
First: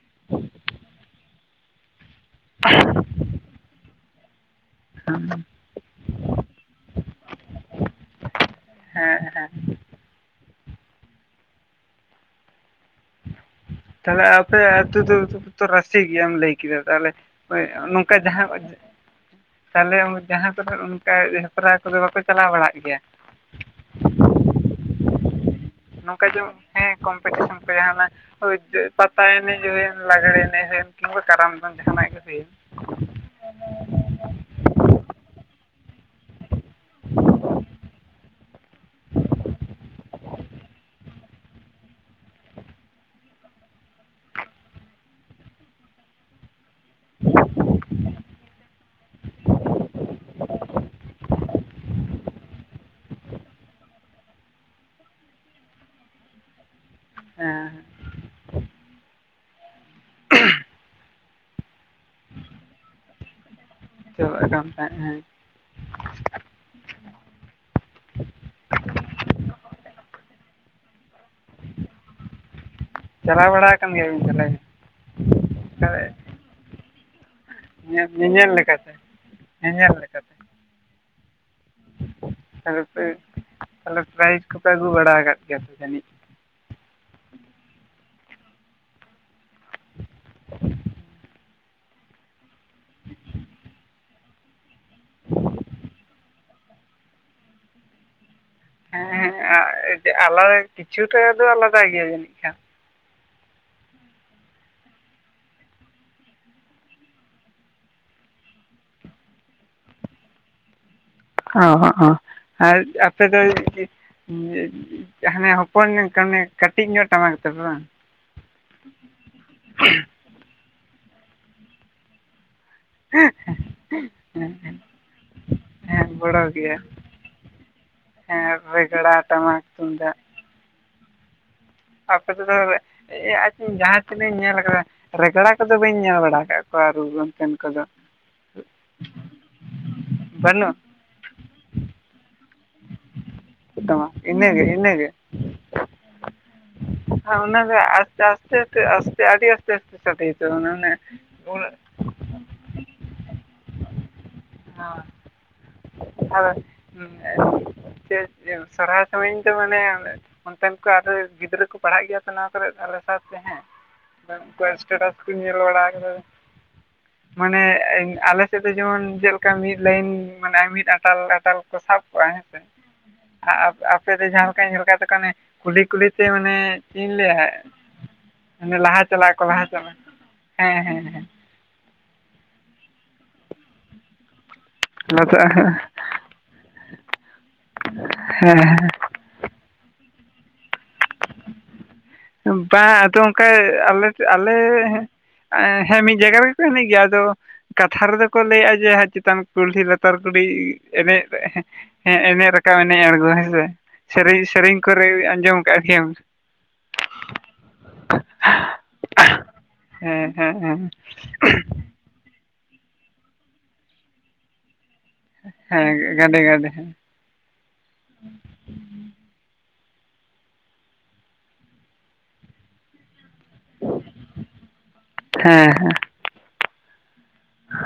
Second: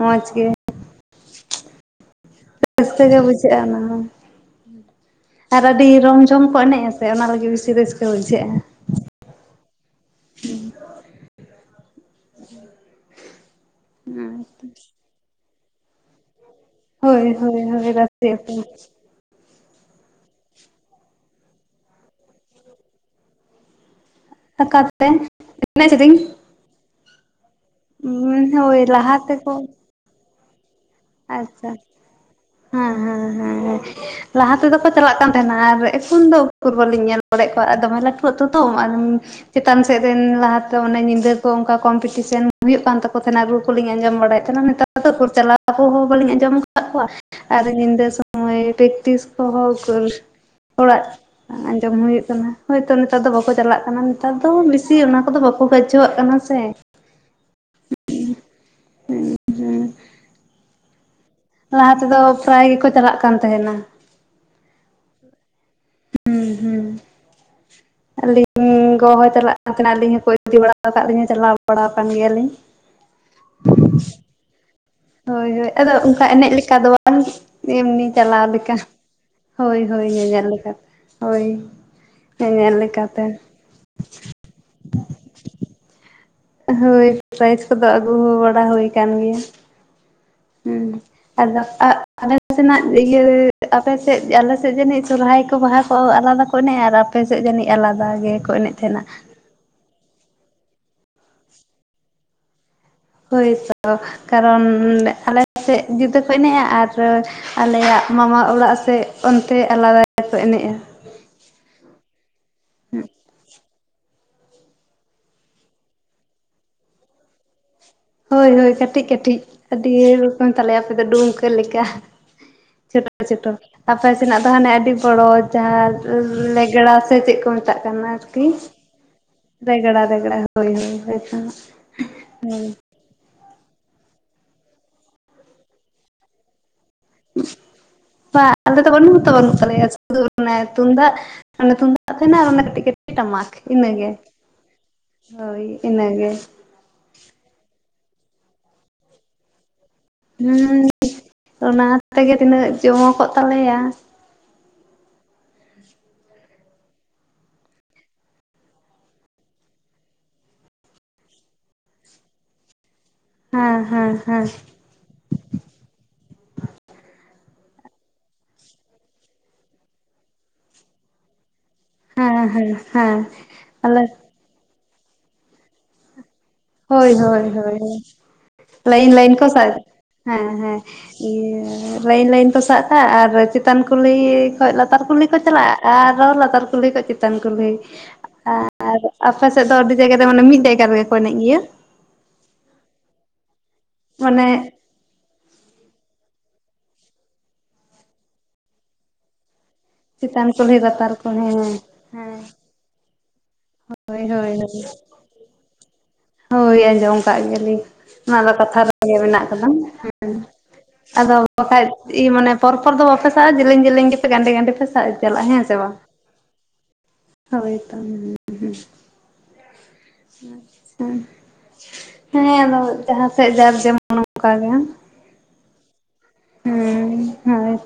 ᱢᱚᱡᱽ ᱜᱮ ᱨᱟᱹᱥᱠᱟᱹ ᱜᱮ ᱵᱩᱡᱷᱟᱹᱜᱼᱟ ᱚᱱᱟ ᱦᱚᱸ᱾ [inaudible] ᱟᱨ ᱟᱹᱰᱤ ᱨᱚᱢ ᱡᱷᱚᱢ ᱠᱚ ᱮᱱᱮᱡᱼᱟ ᱥᱮ ᱚᱱᱟ ᱞᱟᱹᱜᱤᱫ ᱵᱤᱥᱤ ᱨᱟᱹᱥᱠᱟᱹ ᱵᱩᱡᱷᱟᱹᱜᱼᱟ᱿ ᱦᱮᱸ ᱦᱮᱸ ᱛᱟᱦᱚᱞᱮ ᱟᱯᱮ ᱟᱹᱛᱩ ᱫᱚ ᱨᱟᱹᱥᱤ ᱜᱮᱭᱟᱢ ᱞᱟᱹᱭ ᱠᱮᱫᱟ ᱛᱟᱦᱚᱞᱮ ᱦᱳᱭ ᱦᱳᱭ ᱦᱳᱭ ᱱᱚᱝᱠᱟ ᱨᱟᱥᱮ ᱡᱟᱦᱟᱸ ᱟᱠᱚ ᱛᱟᱞᱦᱮᱸ ᱡᱟᱦᱟᱸ ᱠᱚᱨᱮ ᱚᱱᱠᱟ ᱦᱮᱯᱨᱟᱣ ᱠᱚᱫᱚ ᱵᱟᱯᱮ ᱪᱟᱞᱟᱣ ᱵᱟᱲᱟᱜ ᱜᱮᱭᱟ ᱚᱠᱟᱛᱮ ᱮᱱᱮᱡ ᱥᱤᱨᱤᱧ ᱱᱚᱝᱠᱟ ᱡᱮᱢᱚᱱ ᱦᱮᱸ ᱠᱚᱢᱯᱤᱴᱤᱥᱚᱱ ᱠᱚᱨᱮ ᱡᱟᱦᱟᱸᱱᱟᱜ ᱦᱳᱭ ᱞᱟᱦᱟ ᱯᱟᱛᱟ ᱛᱮᱠᱚ ᱮᱱᱮᱡ ᱦᱩᱭᱮᱱ ᱞᱟᱜᱽᱲᱮ ᱮᱱᱮᱡ ᱦᱩᱭᱮᱱ ᱟᱫᱚ ᱠᱟᱨᱟᱢ ᱟᱪᱪᱷᱟ ᱫᱚᱱ ᱡᱟᱦᱟᱱᱟᱜ [unintelligible] ᱦᱮᱸ ᱦᱮᱸ ᱦᱮᱸ ᱦᱮᱸ ᱞᱟᱦᱟ ᱛᱮᱫᱚ ᱠᱚ ᱪᱟᱞᱟᱜ ᱠᱟᱱ ᱛᱟᱦᱮᱸᱱᱟ ᱟᱨ ᱮᱠᱷᱚᱱ ᱫᱚ ᱩᱠᱩᱨᱵᱟᱹᱞᱤᱧ ᱧᱮᱞ ᱵᱟᱲᱟᱭᱮᱫ ᱠᱚᱣᱟ ᱟᱨ ᱫᱚᱢᱮ ᱞᱟᱹᱴᱩ ᱟᱹᱛᱩ ᱛᱚ ᱟᱫᱚ ᱪᱮᱛᱟᱱ ᱥᱮᱫ ᱨᱮᱱ ᱞᱟᱦᱟᱛᱮ ᱚᱱᱮ ᱧᱤᱫᱟᱹ ᱠᱚ ᱚᱱᱠᱟ ᱠᱚᱢᱯᱤᱴᱤᱥᱮᱱ ᱦᱩᱭᱩᱜ ᱠᱟᱱ ᱛᱟᱠᱚ ᱛᱟᱦᱮᱱᱟ ᱨᱩ ᱠᱚᱞᱤᱧ ᱟᱸᱡᱚᱢ ᱵᱟᱲᱟᱭᱮᱫ ᱛᱟᱦᱮᱱᱟ ᱱᱮᱛᱟᱨ ᱫᱚ ᱩᱠᱩᱨ ᱪᱟᱞᱟᱣ ᱨᱩ ᱦᱚ ᱵᱟᱹᱞᱤᱧ ᱟᱸᱡᱚᱢ ᱟᱠᱟᱫ ᱠᱚᱣᱟ ᱟᱨ ᱧᱤᱫᱟᱹ ᱥᱚᱢᱚᱭ ᱯᱮᱠᱴᱤᱥ ᱠᱚᱦᱚᱸ ᱩᱠᱩᱨ ᱚᱲᱟᱜ ᱟ ᱟᱸᱡᱚᱢ ᱦᱩᱭᱩᱜ ᱠᱟᱱᱟ ᱦᱳᱭᱛᱳ ᱱᱮᱛᱟᱨ ᱫᱚ ᱵᱟᱠᱚ ᱪᱟᱞᱟᱜ ᱠᱟᱱᱟ ᱱᱮᱛᱟᱨ ᱫᱚ ᱵᱮᱥᱤ ᱚᱱᱟ ᱠᱚᱫᱚ ᱵᱟᱠᱚ ᱜᱚᱡᱡᱷᱚᱣᱟᱜ ᱠᱟᱱᱟ ᱥᱮ ᱦᱮᱸ ᱞᱟᱦᱟ ᱛᱮᱫᱚ ᱯᱨᱟᱭ ᱜᱮᱠᱚ ᱪᱟᱞᱟᱜ ᱠᱟᱱ ᱛᱟᱦᱮᱸᱱᱟ ᱪᱚᱜ ᱮ ᱠᱟᱱ ᱛᱟᱦᱮᱸᱫ ᱮ ᱦᱩᱸ ᱦᱩᱸ ᱟᱹᱞᱤᱧ ᱜᱚ ᱦᱚ ᱪᱟᱞᱟᱜ ᱠᱟᱱ ᱛᱟᱦᱮᱱᱟ ᱟᱹᱞᱤᱧ ᱦᱚᱸᱠᱚ ᱤᱫᱤ ᱵᱟᱲᱟ ᱟᱠᱟᱫ ᱞᱤᱧᱟ ᱪᱟᱞᱟᱣ ᱵᱟᱲᱟ ᱟᱠᱟᱱ ᱜᱮᱭᱟᱞᱤᱧ᱾ ᱪᱟᱞᱟᱣ ᱵᱟᱲᱟ ᱠᱟᱱ ᱜᱮᱭᱟ ᱵᱤᱱ ᱛᱟᱦᱞᱮ? ᱦᱳᱭ ᱦᱳᱭ ᱟᱫᱚ ᱚᱱᱠᱟ ᱮᱱᱮᱡ ᱞᱮᱠᱟ ᱫᱚ ᱵᱟᱝ᱾ ᱮᱢᱱᱤ ᱪᱟᱞᱟᱣ ᱧᱮᱧᱮᱞ ᱞᱮᱠᱟ ᱞᱮᱠᱟᱛᱮ ᱦᱳᱭ ᱧᱮᱧᱮᱞ ᱦᱳᱭ ᱞᱮᱠᱟᱛᱮ ᱧᱮᱧᱮᱞ ᱞᱮᱠᱟ ᱦᱳᱭ᱾ ᱦᱮ ᱧᱮᱞ ᱛᱟᱦᱚᱞᱮ ᱯᱮ ᱞᱮᱠᱟᱛᱮ᱾ ᱛᱟᱦᱚᱞᱮ ᱯᱨᱟᱭᱤᱡᱽ ᱠᱚᱯᱮ ᱟᱹᱜᱩ ᱵᱟᱲᱟ ᱟᱠᱟᱫ ᱜᱮᱭᱟ ᱥᱮ ᱡᱟᱹᱱᱤᱡ᱾ ᱦᱳᱭ ᱯᱨᱟᱭᱤᱡᱽ ᱠᱚᱫᱚ ᱟᱹᱜᱩ ᱵᱟᱲᱟ ᱦᱩᱭ ᱟᱠᱟᱱ ᱜᱮᱭᱟ᱾ ᱦᱮᱸ᱾ ᱟᱫᱚ ᱟᱞᱮ ᱥᱮᱱᱟᱜ ᱤᱭᱟᱹ ᱟᱯᱮᱥᱮᱫ ᱟᱞᱮᱥᱮᱫ ᱡᱟᱹᱱᱤᱡ ᱥᱚᱨᱚᱦᱟᱭ ᱠᱚ ᱵᱟᱦᱟ ᱠᱚ ᱟᱞᱟᱫᱟ᱾ ᱠᱚ ᱚᱱᱮᱡᱟ ᱟᱨ ᱟᱯᱮ ᱥᱮᱫ ᱠᱚ ᱡᱟᱹᱱᱤᱡ ᱟᱞᱟᱫᱟ ᱜᱮᱠᱚ ᱮᱱᱮᱡ ᱛᱟᱦᱮᱱᱟ᱾ ᱮ ᱟᱞᱟᱫᱟ ᱠᱤᱪᱷᱩᱴᱟ ᱫᱚ ᱟᱞᱟᱫᱟ ᱜᱮᱭᱟ ᱡᱟᱹᱱᱤᱡ ᱠᱷᱟᱱ᱾ ᱦᱳᱭ ᱛᱚ ᱠᱟᱨᱚᱱ ᱟᱞᱮ ᱥᱮᱫ ᱡᱩᱫᱟᱹ ᱠᱚ ᱮᱱᱮᱡᱼᱟ ᱟᱨ ᱟᱞᱮᱭᱟᱜ ᱢᱟᱢᱟ ᱚᱲᱟᱜ ᱥᱮᱫ ᱚᱱᱛᱮ ᱟᱞᱟᱫᱟ ᱜᱮᱠᱚ ᱮᱱᱮᱡᱼᱟ᱾ ᱦᱚ ᱦᱚ ᱟᱨ ᱟᱯᱮ ᱫᱚ᱾ ᱡᱟᱦᱟ ᱦᱚᱯᱚᱱ ᱱᱚᱜ ᱠᱟᱱᱮ ᱠᱟᱹᱴᱤᱡ ᱧᱚᱜ ᱴᱟᱢᱟᱠ ᱛᱟᱯᱮ ᱵᱟᱝ? ᱦᱳᱭ ᱦᱳᱭ ᱠᱟᱹᱴᱤᱡ ᱠᱟᱹᱴᱤᱡ ᱟᱹᱰᱤ ᱨᱚᱠᱚᱢ ᱛᱟᱞᱮᱭᱟ ᱟᱯᱮ ᱫᱚ ᱰᱩᱢᱠᱟᱹ ᱞᱮᱠᱟ᱾ ᱪᱷᱳᱴᱳ ᱪᱷᱳᱴᱚ᱾ ᱟᱯᱮ ᱥᱮᱱᱟᱜ ᱫᱚ ᱦᱮᱸ ᱦᱟᱱᱮ ᱟᱹᱰᱤ ᱵᱚᱲᱚ ᱡᱟᱦᱟ ᱦᱮᱸ ᱜᱚᱲᱚ ᱜᱮᱭᱟ ᱞᱮᱜᱽᱲᱟ ᱥᱮ ᱪᱮᱫ ᱠᱚ ᱢᱮᱛᱟᱜ ᱠᱟᱱᱟ ᱟᱨᱠᱤ᱾ ᱜᱮᱲᱟ᱾ ᱨᱮᱜᱽᱲᱟ ᱨᱮᱜᱽᱲᱟ ᱦᱳᱭ ᱦᱳᱭ ᱦᱚ᱾ ᱟᱯᱮ ᱛᱮᱫᱚ ᱟᱪ ᱡᱟᱦᱟᱸ ᱛᱤᱱᱟᱹᱜ ᱤᱧ ᱧᱮᱞ ᱠᱟᱫᱟ ᱨᱮᱜᱽᱲᱟ ᱠᱚᱫᱚ ᱵᱟᱹᱧ ᱧᱮᱞ ᱵᱟᱲᱟ ᱟᱠᱟᱫ ᱠᱚᱣᱟ ᱨᱩ ᱫᱚ ᱵᱟ ᱟᱞᱮ ᱫᱚ ᱵᱟᱱᱩᱜ ᱦᱚᱛᱚ ᱵᱟᱱᱩᱜ ᱛᱟᱞᱮᱭᱟ ᱥᱩᱫᱩ ᱚᱱᱮ ᱵᱟᱹᱱᱩᱜ ᱛᱩᱝᱫᱟᱜ᱾ ᱢᱟᱱᱮ ᱛᱩᱢᱫᱟᱜ ᱛᱟᱦᱮᱱᱟ ᱟᱨ ᱚᱱᱟ ᱠᱟᱴᱤᱡ ᱠᱟᱴᱤᱡ ᱴᱟᱢᱟᱠ᱾ ᱤᱱᱟ ᱠᱚᱛᱟᱢᱟ ᱜᱮ ᱤᱱᱟᱹᱜᱮ ᱦᱳᱭ ᱤᱱᱟᱜᱮ᱾ ᱦᱚ ᱚᱱᱟ ᱜᱮ ᱟᱥᱛᱮ ᱟᱥᱛᱮ ᱛᱮ ᱟᱥᱛᱮ ᱟᱹᱰᱤ᱾ ᱦᱩᱸ [unintelligible] ᱚᱱᱟ ᱛᱮᱜᱮ ᱛᱤᱱᱟᱹᱜ ᱡᱚᱢᱚ ᱠᱚᱜ ᱛᱟᱞᱮᱭᱟ᱾ ᱦᱮᱸ᱾ [inaudible] [unintelligible] ᱥᱚᱨᱦᱟᱭ ᱥᱚᱢᱚᱭ ᱫᱚᱧ ᱢᱟᱱᱮ ᱚᱱᱛᱮᱱ ᱠᱚ ᱟᱨ ᱜᱤᱫᱽᱨᱟᱹ ᱠᱚ ᱯᱟᱲᱦᱟᱜ ᱜᱮᱭᱟ ᱛᱚ ᱱᱚᱣᱟ ᱠᱚᱨᱮ ᱟᱞᱮ ᱥᱟᱶᱛᱮ ᱦᱮᱸ ᱩᱱᱠᱩᱣᱟᱜ ᱮᱥᱴᱮᱴᱟᱥ ᱠᱩ ᱤᱧ ᱧᱮᱞ ᱵᱟᱲᱟ ᱠᱟᱫᱟ᱾ ᱢᱟᱱᱮ ᱟᱞᱮ ᱥᱮᱫ ᱫᱚ ᱡᱮᱢᱚᱱ ᱡᱮᱞᱮᱠᱟ ᱢᱤᱫ ᱞᱟᱭᱤᱱ ᱢᱟᱱᱮ ᱢᱤᱫ ᱟᱴᱟᱞ ᱟᱴᱟᱞ ᱥᱟᱵ ᱠᱚᱜᱼᱟ᱾ ᱦᱮᱸ ᱦᱮᱸᱥᱮ? ᱦᱮᱸ ᱦᱮᱸ ᱟᱞᱮ ᱟᱻᱟᱯᱮ ᱫᱚ ᱡᱟᱦᱟᱸ ᱞᱮᱠᱟ ᱧᱮᱞ ᱠᱚ ᱫᱚᱯᱮ ᱠᱩᱞᱦᱤ ᱠᱩᱞᱦᱤ ᱛᱮ ᱢᱟᱱᱮ ᱪᱮᱫ ᱦᱳᱭ ᱤᱧ ᱦᱳᱭ ᱞᱟᱹᱭᱟ ᱦᱳᱭ᱾ ᱢᱟᱱᱮ ᱞᱟᱦᱟ ᱞᱟᱭᱤᱱ ᱞᱟᱭᱤᱱ ᱪᱟᱞᱟᱜ ᱟᱠᱚ ᱠᱚ ᱞᱟᱦᱟ ᱥᱟᱵ ᱪᱟᱞᱟᱜ ᱦᱮᱸ ᱦᱮᱸ ᱤᱭᱟᱹ ᱞᱟᱭᱤᱱ ᱞᱟᱭᱤᱱ ᱠᱚ ᱥᱟᱜ ᱠᱟᱜᱼᱟ᱾ ᱟᱨ ᱪᱮᱛᱟᱱ ᱠᱩᱞᱦᱤ ᱠᱷᱚᱡ ᱞᱟᱛᱟ ᱞᱟᱛᱟᱨ ᱠᱩᱞᱦᱤ ᱠᱚ ᱪᱟᱞᱟᱜᱼᱟ᱾ ᱟᱨᱚ ᱞᱟᱛᱟᱨ ᱠᱩᱞᱦᱤ ᱠᱚ ᱪᱮᱛᱟᱱ ᱠᱩᱞᱦᱤ ᱦᱮᱸ ᱟᱨ ᱟᱯᱮ ᱥᱮᱫ ᱫᱚ ᱟᱹᱰᱤ ᱡᱟᱭᱜᱟ ᱨᱮ ᱢᱟᱱᱮ ᱢᱤᱫ ᱡᱟᱭᱜᱟ ᱨᱮᱜᱮ ᱠᱚ ᱮᱱᱮᱡ ᱜᱮᱭᱟ᱾ ᱵᱟᱝ ᱟᱫᱚ ᱚᱝᱠᱟ ᱟᱞᱮᱥᱮᱫ ᱢᱟᱱᱮ ᱟᱞᱮ ᱦᱮᱸ ᱢᱤᱫ ᱡᱟᱭᱜᱟ ᱨᱮᱜᱮ ᱠᱚ ᱮᱱᱮᱡ ᱜᱮᱭᱟ, ᱟᱫᱚ ᱠᱟᱛᱷᱟ ᱨᱮᱫᱚ ᱠᱚ ᱞᱟᱹᱭᱮᱫᱼᱟ᱾ ᱡᱮ ᱪᱮᱛᱟᱱ ᱠᱩᱞᱦᱤ ᱞᱟᱛᱟᱨ᱾ ᱞᱟᱛᱟᱨ ᱠᱩᱞᱦᱤ ᱪᱮᱛᱟᱱ ᱞᱟᱛᱟᱨ ᱮᱱᱮᱡ ᱠᱩᱞᱦᱤ ᱦᱮᱸ ᱦᱮᱸ ᱮᱱᱮᱡ ᱨᱟᱠᱟᱵ ᱮᱱᱮᱡ ᱟᱬᱜᱚ ᱦᱮᱸ ᱥᱮ? ᱦᱳᱭ ᱥᱮᱨᱮᱧ ᱦᱳᱭ ᱥᱮᱨᱮᱧ ᱦᱳᱭ ᱠᱚᱨᱮ ᱟᱸᱡᱚᱢ ᱠᱟᱫ ᱜᱮᱭᱟᱢ? ᱦᱳᱭ ᱟᱸᱡᱚᱢ ᱠᱟᱜ ᱜᱮᱭᱟᱞᱤᱧ ᱚᱱᱟ ᱫᱚ ᱠᱟᱛᱷᱟ ᱨᱮᱜᱮ ᱢᱮᱱᱟᱜ ᱠᱟᱫᱟ᱾ ᱦᱮᱸ ᱦᱮᱸ ᱦᱮᱸ [unintelligible] ᱟᱫᱚ᱾ ᱵᱟᱠᱷᱟᱡ ᱢᱟᱱᱮ ᱯᱚᱨ ᱯᱚᱨ ᱫᱚ ᱵᱟᱯᱮ ᱥᱟᱵᱼᱟ᱾ ᱡᱮᱞᱮᱧ ᱡᱮᱞᱤᱧ ᱜᱮᱯᱮ ᱜᱟᱸᱰᱮ ᱜᱟᱸᱰᱮ ᱯᱮ ᱥᱟᱵ ᱪᱟᱞᱟᱜᱟ ᱦᱮᱸ ᱥᱮ ᱵᱟᱝ? ᱜᱟᱰᱮ ᱜᱟᱰᱮ ᱦᱮᱸ ᱦᱳᱭ ᱛᱚ ᱦᱩᱸ ᱦᱩᱸ ᱟᱪᱪᱷᱟ ᱦᱮᱸ ᱟᱫᱚ ᱡᱟᱸᱦᱟ ᱥᱮᱫ ᱡᱟᱨ ᱡᱮ ᱢᱚᱱ ᱚᱱᱠᱟ ᱜᱮ᱾ ᱦᱮᱸ ᱦᱮᱸ᱾ ᱦᱩᱸ ᱦᱳᱭ